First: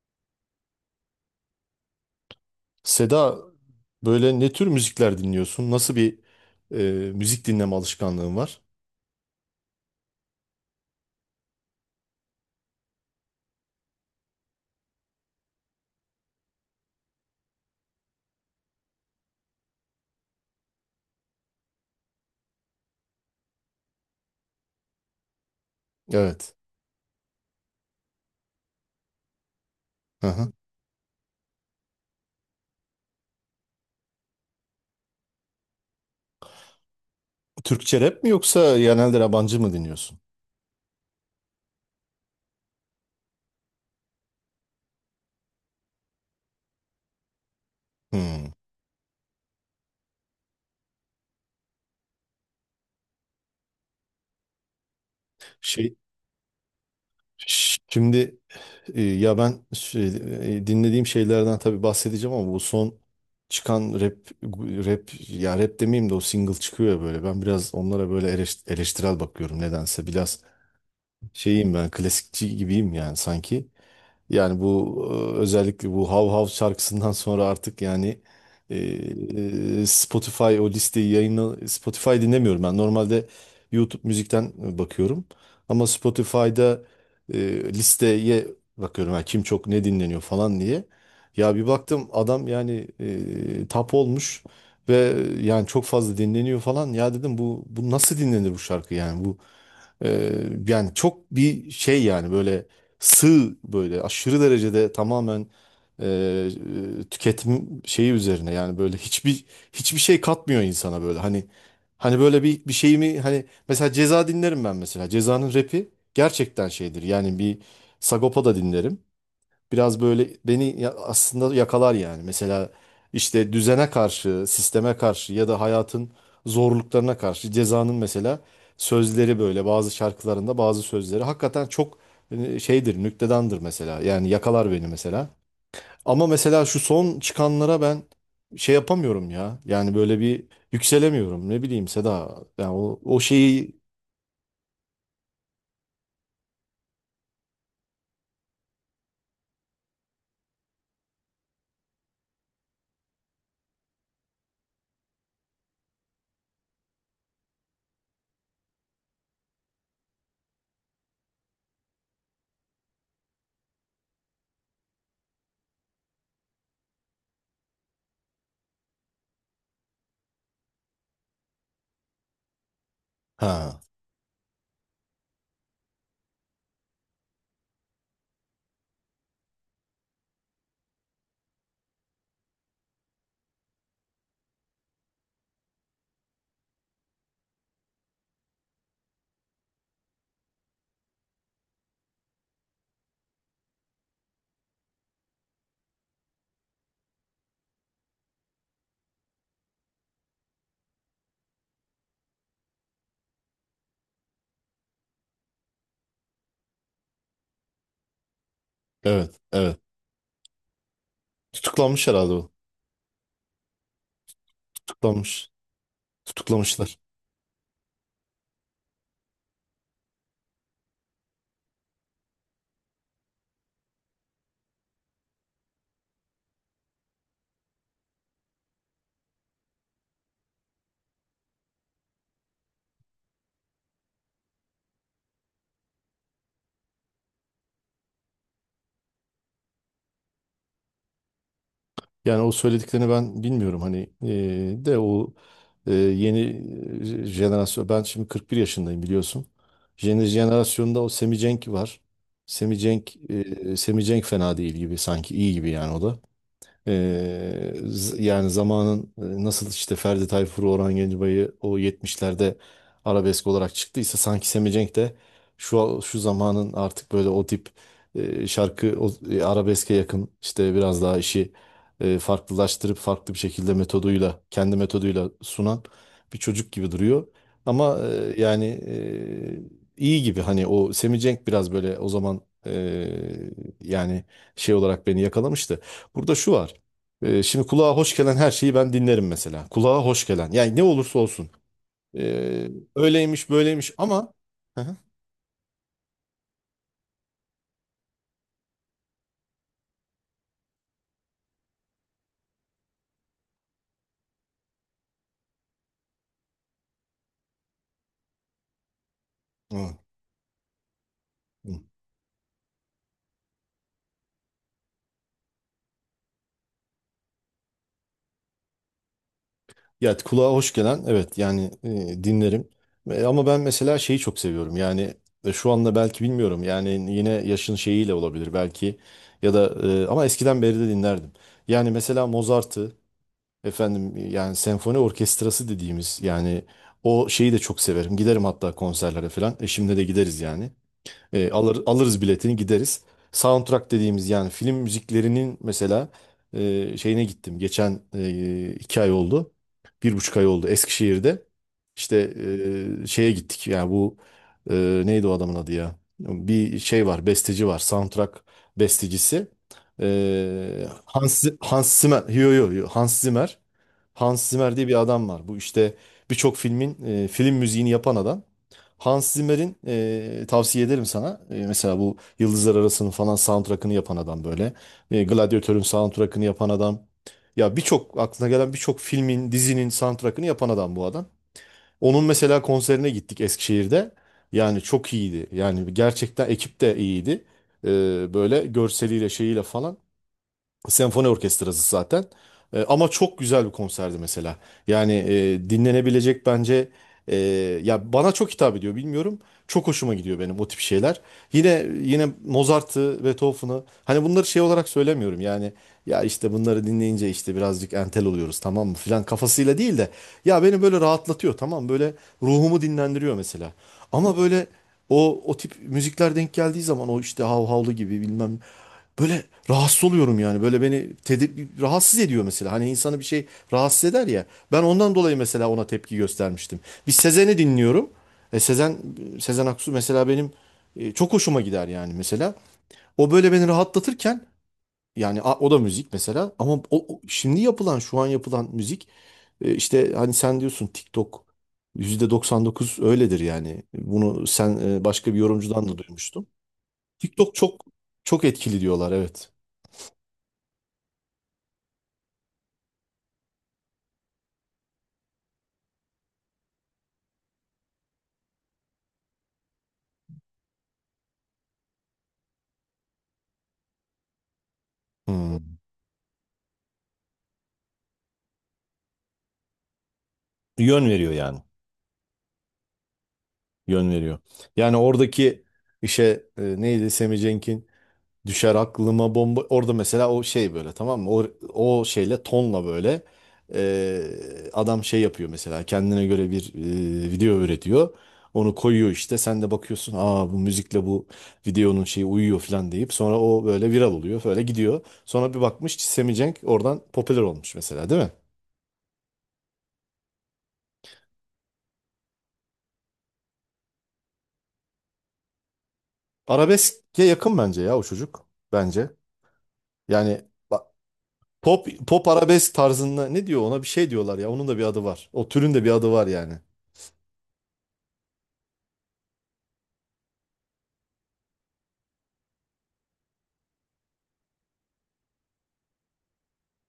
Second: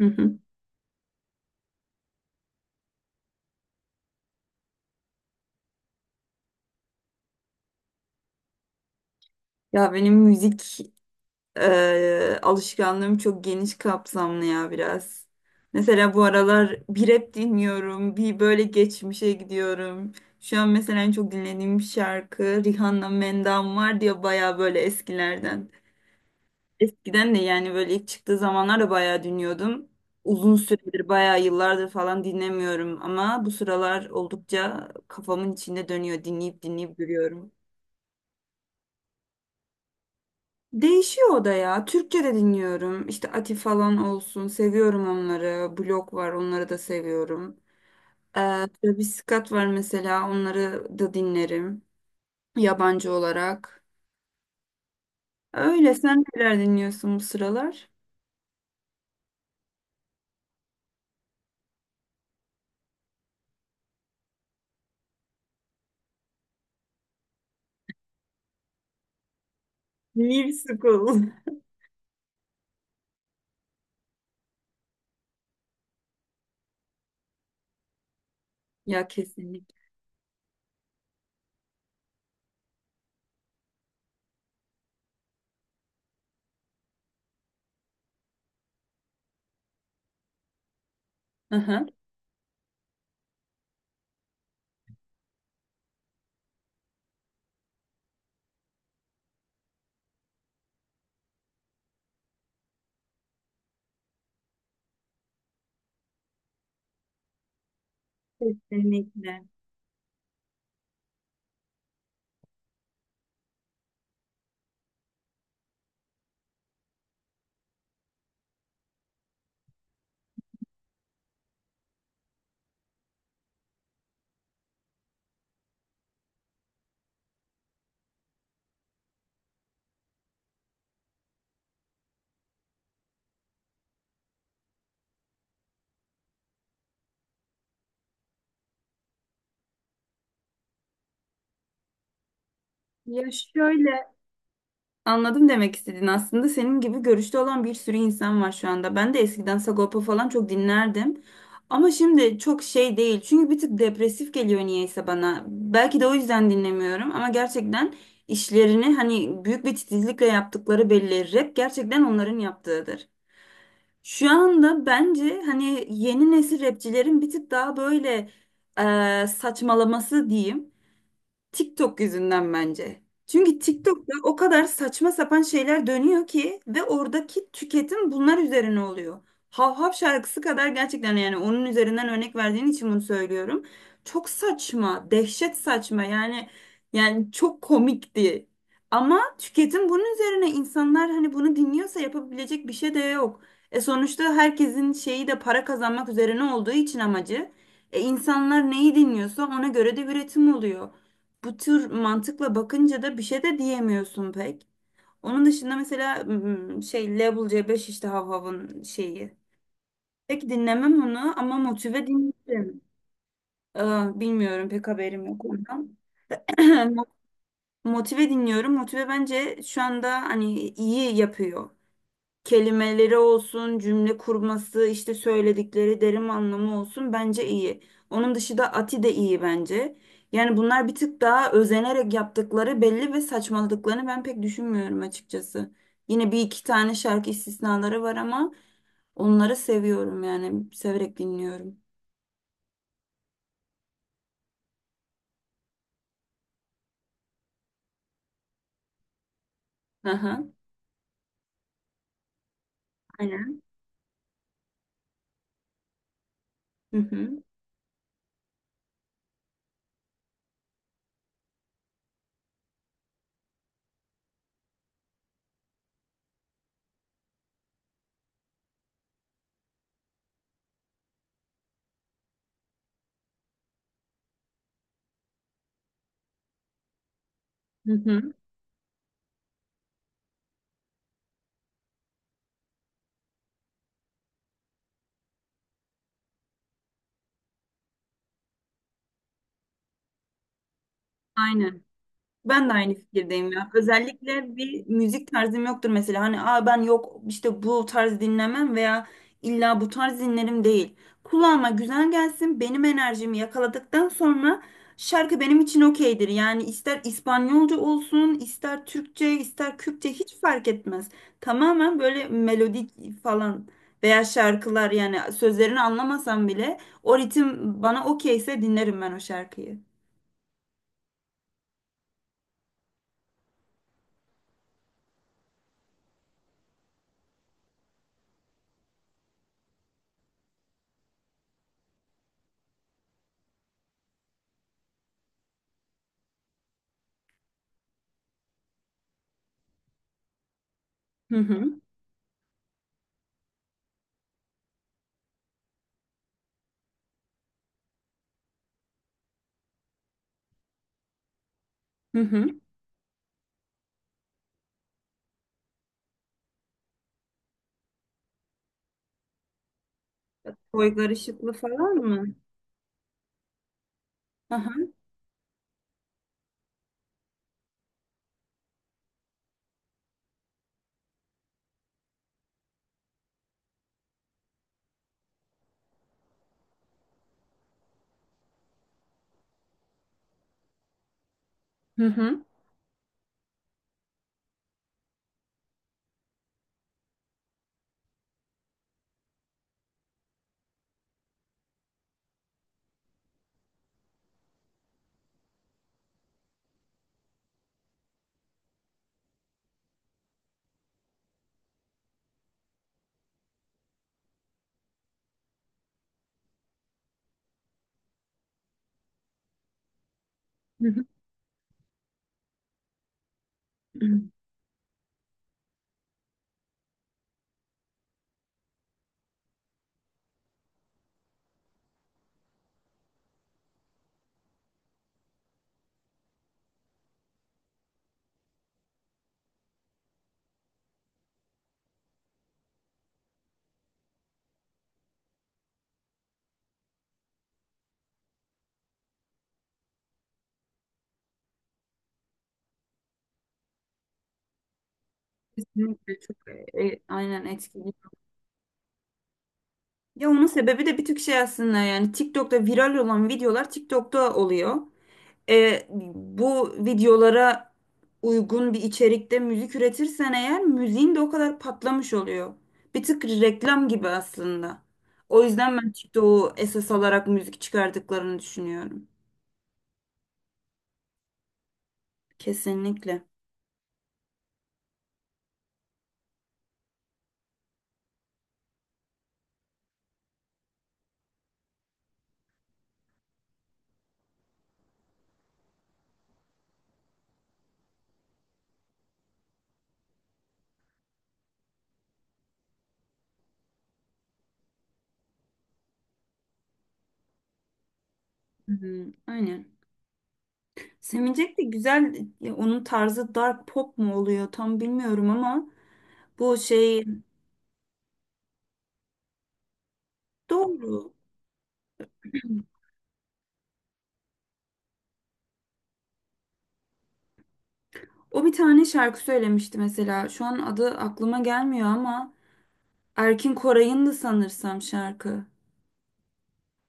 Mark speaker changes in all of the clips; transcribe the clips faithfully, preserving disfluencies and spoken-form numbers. Speaker 1: Hı hı.
Speaker 2: Seda, böyle ne tür müzikler dinliyorsun? Nasıl bir e, müzik dinleme alışkanlığın var?
Speaker 1: Ya benim müzik e, alışkanlığım çok geniş kapsamlı ya biraz. Mesela bu aralar bir rap dinliyorum, bir böyle geçmişe gidiyorum. Şu an mesela en çok dinlediğim şarkı Rihanna Mendam var diye baya böyle eskilerden.
Speaker 2: Evet.
Speaker 1: Eskiden de yani böyle ilk çıktığı zamanlar da baya dinliyordum.
Speaker 2: Hı hı.
Speaker 1: Uzun süredir bayağı yıllardır falan dinlemiyorum ama bu sıralar oldukça kafamın içinde dönüyor. Dinleyip dinleyip duruyorum.
Speaker 2: Türkçe rap mi yoksa genelde yabancı mı dinliyorsun?
Speaker 1: Değişiyor o da ya. Türkçe de dinliyorum. İşte Ati falan olsun. Seviyorum onları. Blok var. Onları da seviyorum. Ee,
Speaker 2: Hmm.
Speaker 1: Travis Scott var mesela. Onları da dinlerim. Yabancı olarak. Öyle.
Speaker 2: Şey
Speaker 1: Sen neler dinliyorsun bu
Speaker 2: ş-
Speaker 1: sıralar?
Speaker 2: Şimdi, e, ya ben şey, e, dinlediğim şeylerden tabii bahsedeceğim ama bu son çıkan rap rap ya rap demeyeyim de, o single çıkıyor ya böyle. Ben biraz onlara böyle eleş- eleştirel bakıyorum nedense. Biraz
Speaker 1: New School.
Speaker 2: şeyim, ben klasikçi gibiyim yani sanki. Yani bu, e, özellikle bu Hav Hav şarkısından sonra artık yani, e,
Speaker 1: Ya kesinlikle.
Speaker 2: e, Spotify o listeyi, yayını, Spotify dinlemiyorum ben. Normalde YouTube müzikten e, bakıyorum. Ama Spotify'da e, listeye bakıyorum. Yani kim, çok ne dinleniyor falan diye. Ya bir
Speaker 1: Aha.
Speaker 2: baktım adam yani e, tap olmuş ve yani çok fazla dinleniyor falan. Ya dedim bu bu nasıl dinlenir bu şarkı yani bu ee, yani çok bir şey yani böyle sığ, böyle aşırı derecede tamamen, e, e, tüketim şeyi üzerine yani böyle
Speaker 1: Kesinlikle.
Speaker 2: hiçbir hiçbir şey katmıyor insana böyle, hani, hani böyle bir bir şey mi, hani mesela Ceza dinlerim ben, mesela Ceza'nın rapi gerçekten şeydir yani. Bir Sagopa da dinlerim, biraz böyle beni ya- aslında yakalar yani. Mesela işte düzene karşı, sisteme karşı ya da hayatın zorluklarına karşı Ceza'nın mesela sözleri, böyle bazı şarkılarında bazı sözleri hakikaten çok e, şeydir, nüktedandır mesela. Yani yakalar beni mesela. Ama mesela şu son çıkanlara ben şey yapamıyorum ya. Yani böyle bir yükselemiyorum. Ne bileyim Seda. Yani o, o
Speaker 1: Ya
Speaker 2: şeyi,
Speaker 1: şöyle, anladım. Demek istediğin aslında senin gibi görüşte olan bir sürü insan var şu anda. Ben de eskiden Sagopa falan çok dinlerdim. Ama şimdi çok şey değil. Çünkü bir tık depresif geliyor niyeyse bana. Belki de o yüzden dinlemiyorum ama gerçekten işlerini hani büyük bir titizlikle yaptıkları belli. Rap gerçekten onların yaptığıdır. Şu anda bence hani yeni nesil rapçilerin bir tık daha böyle eee, saçmalaması diyeyim. TikTok yüzünden bence. Çünkü
Speaker 2: ha,
Speaker 1: TikTok'ta o kadar saçma sapan şeyler dönüyor ki ve oradaki tüketim bunlar üzerine oluyor. Hav Hav şarkısı kadar gerçekten, yani onun üzerinden örnek verdiğin için bunu söylüyorum. Çok saçma, dehşet saçma, yani yani çok komikti. Ama tüketim bunun üzerine, insanlar hani bunu dinliyorsa yapabilecek bir şey de yok. E sonuçta herkesin şeyi de para kazanmak üzerine olduğu için amacı. E insanlar neyi dinliyorsa ona göre de üretim oluyor, bu tür mantıkla bakınca da bir şey de diyemiyorsun pek. Onun dışında mesela m, şey, Level C beş işte Havhav'ın şeyi.
Speaker 2: evet evet.
Speaker 1: Pek dinlemem onu ama
Speaker 2: Tutuklanmış
Speaker 1: Motive
Speaker 2: herhalde o.
Speaker 1: dinlerim. Aa, bilmiyorum, pek haberim yok
Speaker 2: Tutuklanmış.
Speaker 1: ondan.
Speaker 2: Tutuklamışlar.
Speaker 1: Mo- Motive dinliyorum. Motive bence şu anda hani iyi yapıyor. Kelimeleri olsun, cümle kurması, işte söyledikleri derin anlamı olsun, bence iyi. Onun dışında Ati de iyi bence. Yani bunlar bir tık daha özenerek yaptıkları belli ve saçmaladıklarını ben pek düşünmüyorum açıkçası. Yine bir iki tane şarkı istisnaları var ama onları seviyorum, yani severek dinliyorum.
Speaker 2: Yani o söylediklerini ben bilmiyorum hani, eee, de o, eee, yeni eee, jenerasyon, ben şimdi kırk bir yaşındayım biliyorsun. Yeni
Speaker 1: Aha.
Speaker 2: jenerasyonda o Semi Cenk var. Semi Cenk
Speaker 1: Aynen.
Speaker 2: eee Semi Cenk fena değil gibi, sanki iyi gibi yani o da.
Speaker 1: Hı hı.
Speaker 2: Ee, z- yani zamanın e, nasıl işte Ferdi Tayfur'u, Orhan Gencebay'ı o yetmişlerde arabesk olarak çıktıysa, sanki Semi de şu şu zamanın artık böyle o tip e, şarkı, o, e, arabeske yakın, işte biraz daha işi e, farklılaştırıp, farklı bir şekilde metoduyla, kendi metoduyla sunan bir çocuk gibi duruyor.
Speaker 1: Hı
Speaker 2: Ama
Speaker 1: hı.
Speaker 2: e, yani e, iyi gibi, hani o Semi biraz böyle o zaman e, yani şey olarak beni yakalamıştı. Burada şu var. Ee, şimdi kulağa hoş gelen her şeyi ben dinlerim mesela. Kulağa hoş gelen. Yani ne olursa olsun.
Speaker 1: Aynen.
Speaker 2: Ee,
Speaker 1: Ben de aynı
Speaker 2: öyleymiş
Speaker 1: fikirdeyim ya.
Speaker 2: böyleymiş ama
Speaker 1: Özellikle
Speaker 2: hı
Speaker 1: bir
Speaker 2: hı.
Speaker 1: müzik tarzım yoktur mesela. Hani, aa, ben yok işte bu tarz dinlemem veya illa bu tarz dinlerim değil. Kulağıma güzel gelsin. Benim enerjimi yakaladıktan sonra şarkı benim için okeydir. Yani ister İspanyolca olsun, ister Türkçe, ister
Speaker 2: Hı,
Speaker 1: Kürtçe, hiç fark etmez.
Speaker 2: hı,
Speaker 1: Tamamen böyle melodi falan, veya şarkılar, yani sözlerini anlamasam bile o ritim bana okeyse dinlerim ben o şarkıyı.
Speaker 2: ya kulağa hoş gelen, evet yani e, dinlerim. E, ama ben mesela şeyi çok seviyorum. Yani e, şu anda belki bilmiyorum. Yani yine yaşın şeyiyle olabilir belki. Ya da e, ama eskiden beri de dinlerdim. Yani mesela Mozart'ı, efendim, yani senfoni orkestrası dediğimiz yani, o şeyi de çok severim. Giderim hatta konserlere falan. Eşimle de gideriz yani.
Speaker 1: Hı
Speaker 2: E,
Speaker 1: hı.
Speaker 2: alır, alırız biletini, gideriz. Soundtrack dediğimiz yani film müziklerinin mesela e, şeyine gittim. Geçen e, iki ay oldu. Bir buçuk ay oldu Eskişehir'de.
Speaker 1: Hı
Speaker 2: İşte
Speaker 1: hı.
Speaker 2: e, şeye gittik yani bu, e, neydi o adamın adı ya? Bir şey var, besteci var, soundtrack bestecisi. E,
Speaker 1: Toygar
Speaker 2: Hans,
Speaker 1: Işıklı falan
Speaker 2: Hans Zimmer.
Speaker 1: mı?
Speaker 2: Yo, yo, yo, Hans Zimmer. Hans
Speaker 1: Aha.
Speaker 2: Zimmer diye bir adam var. Bu işte birçok filmin e, film müziğini yapan adam. Hans Zimmer'in, e, tavsiye ederim sana. E, mesela bu Yıldızlar Arası'nın falan soundtrack'ını yapan adam böyle. E, Gladiatör'ün soundtrack'ını yapan adam. Ya birçok aklına gelen birçok filmin, dizinin soundtrack'ını yapan adam bu adam.
Speaker 1: Hı
Speaker 2: Onun
Speaker 1: hı.
Speaker 2: mesela konserine gittik Eskişehir'de. Yani çok iyiydi. Yani gerçekten ekip de iyiydi. E, Böyle görseliyle, şeyiyle falan. Senfoni orkestrası zaten. E, ama çok güzel bir konserdi mesela. Yani e, dinlenebilecek bence, e, ya bana çok hitap ediyor bilmiyorum. Çok hoşuma gidiyor benim o tip şeyler. Yine yine Mozart'ı, Beethoven'ı, hani bunları şey olarak söylemiyorum. Yani ya işte bunları dinleyince işte birazcık entel oluyoruz tamam mı filan kafasıyla değil de, ya beni böyle
Speaker 1: Hı
Speaker 2: rahatlatıyor tamam, böyle ruhumu dinlendiriyor mesela.
Speaker 1: hı.
Speaker 2: Ama böyle o o tip müzikler denk geldiği zaman, o işte hav havlu gibi bilmem, böyle rahatsız oluyorum yani. Böyle beni tedir rahatsız ediyor mesela. Hani insanı bir şey rahatsız eder ya. Ben ondan dolayı mesela ona tepki göstermiştim. Bir Sezen'i dinliyorum. E Sezen Sezen Aksu mesela benim e, çok hoşuma gider yani mesela. O böyle beni rahatlatırken, yani a- o da müzik mesela, ama o, o şimdi yapılan, şu an yapılan müzik e, işte hani sen diyorsun TikTok yüzde doksan dokuz öyledir yani. Bunu sen, e, başka bir yorumcudan da
Speaker 1: Kesinlikle çok
Speaker 2: duymuştum.
Speaker 1: e, e, aynen
Speaker 2: TikTok çok
Speaker 1: etkili.
Speaker 2: çok etkili diyorlar, evet.
Speaker 1: Ya onun sebebi de bir tık şey aslında, yani TikTok'ta viral olan videolar TikTok'ta oluyor. E, bu videolara uygun bir içerikte müzik üretirsen eğer, müziğin de o kadar patlamış oluyor. Bir tık reklam gibi aslında. O yüzden
Speaker 2: Hmm.
Speaker 1: ben TikTok'u esas alarak müzik çıkardıklarını düşünüyorum.
Speaker 2: Yön veriyor yani.
Speaker 1: Kesinlikle.
Speaker 2: Yön veriyor. Yani oradaki işe, e, neydi Sammy Cenk'in, düşer aklıma, bomba. Orada mesela o şey, böyle tamam mı? O, o şeyle tonla böyle, e, adam şey yapıyor mesela kendine göre bir e, video üretiyor. Onu koyuyor, işte sen de bakıyorsun, aa bu müzikle bu videonun şeyi uyuyor falan deyip, sonra o böyle viral oluyor, böyle gidiyor. Sonra bir bakmış ki Sammy Cenk oradan popüler olmuş mesela, değil mi?
Speaker 1: Hı, hı, aynen. Sevinecek de güzel ya, onun tarzı dark pop mu oluyor tam bilmiyorum ama bu şey
Speaker 2: Arabeske yakın bence ya o çocuk, bence. Yani
Speaker 1: doğru.
Speaker 2: Pop pop arabesk tarzında, ne diyor ona, bir şey diyorlar ya. Onun da bir adı var. O türün de bir adı var yani.
Speaker 1: O bir tane şarkı söylemişti mesela. Şu an adı aklıma gelmiyor ama Erkin Koray'ın da sanırsam şarkı.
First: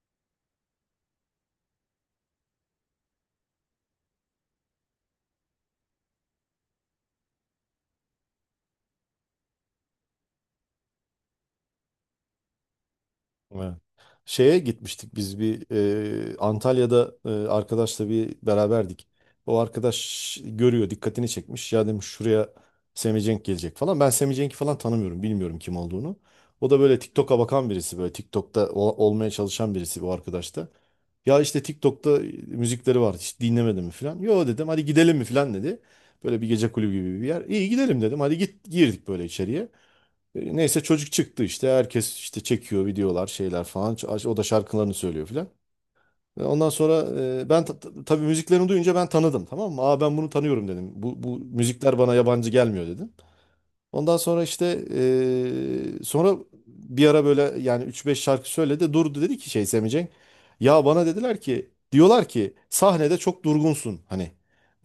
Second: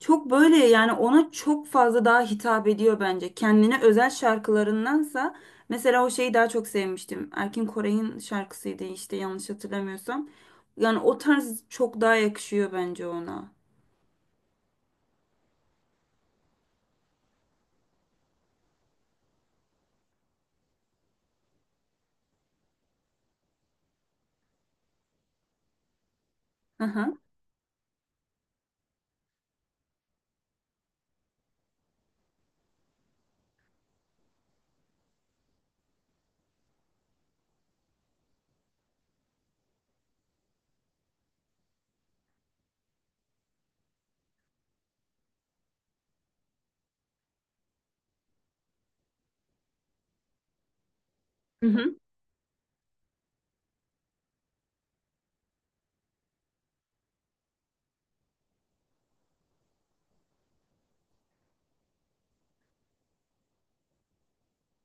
Speaker 1: Çok böyle, yani ona çok fazla daha hitap ediyor bence. Kendine özel şarkılarındansa mesela o şeyi daha çok sevmiştim. Erkin Koray'ın şarkısıydı işte, yanlış hatırlamıyorsam. Yani o tarz çok daha yakışıyor bence ona.
Speaker 2: Evet. Şeye gitmiştik biz bir e, Antalya'da e, arkadaşla bir beraberdik. O arkadaş görüyor, dikkatini çekmiş. Ya demiş, şuraya Semih Cenk gelecek falan. Ben Semih Cenk'i falan tanımıyorum, bilmiyorum kim olduğunu. O da böyle
Speaker 1: Hı
Speaker 2: TikTok'a bakan birisi, böyle TikTok'ta ol- olmaya çalışan birisi bu arkadaş da. Ya işte TikTok'ta müzikleri var, hiç dinlemedin mi falan. Yo dedim, hadi gidelim mi falan dedi. Böyle bir gece kulübü gibi bir yer. İyi, gidelim dedim, hadi git, girdik böyle içeriye. E, Neyse, çocuk çıktı işte, herkes işte çekiyor videolar, şeyler falan, Ç- o da şarkılarını söylüyor filan. E, ondan sonra, e, ben ta- ta- tabii müziklerini duyunca ben tanıdım tamam mı? Aa ben bunu tanıyorum dedim. Bu, bu müzikler
Speaker 1: hı.
Speaker 2: bana yabancı gelmiyor dedim. Ondan sonra işte e, sonra, bir ara böyle yani üç beş şarkı söyledi, durdu, dedi ki şey, Semicek. Ya bana dediler ki, diyorlar ki, sahnede çok durgunsun hani.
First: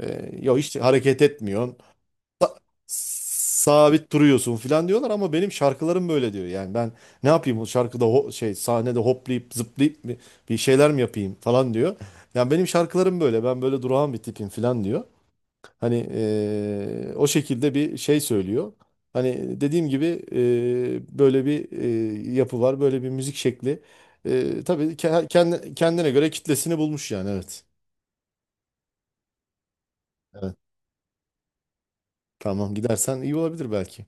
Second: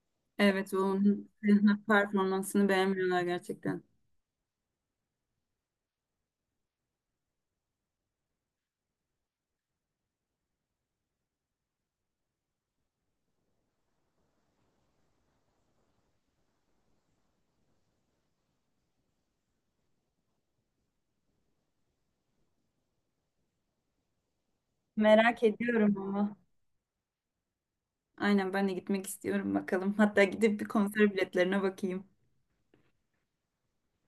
Speaker 2: E, ya
Speaker 1: Evet,
Speaker 2: işte hareket
Speaker 1: onun
Speaker 2: etmiyorsun,
Speaker 1: senin performansını beğenmiyorlar gerçekten.
Speaker 2: sabit duruyorsun falan diyorlar, ama benim şarkılarım böyle diyor. Yani ben ne yapayım o şarkıda, ho- şey, sahnede hoplayıp zıplayıp mi bir şeyler mi yapayım falan diyor. Yani benim şarkılarım böyle, ben böyle durağan bir tipim falan diyor. Hani, eee, o şekilde bir şey söylüyor. Hani dediğim gibi, eee, böyle bir, eee, yapı var, böyle bir müzik şekli. Eee tabii ke-
Speaker 1: Merak
Speaker 2: kendi-
Speaker 1: ediyorum
Speaker 2: kendine göre
Speaker 1: ama.
Speaker 2: kitlesini bulmuş yani, evet.
Speaker 1: Aynen, ben de gitmek istiyorum bakalım. Hatta
Speaker 2: Evet,
Speaker 1: gidip bir konser biletlerine bakayım.
Speaker 2: tamam, gidersen iyi olabilir belki.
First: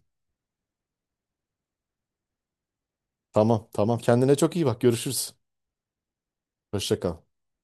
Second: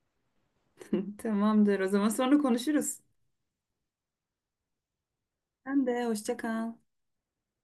Speaker 1: Tamamdır. O zaman sonra konuşuruz.
Speaker 2: Tamam, tamam, kendine çok iyi bak, görüşürüz.
Speaker 1: Sen de hoşça kal.
Speaker 2: Hoşça kal.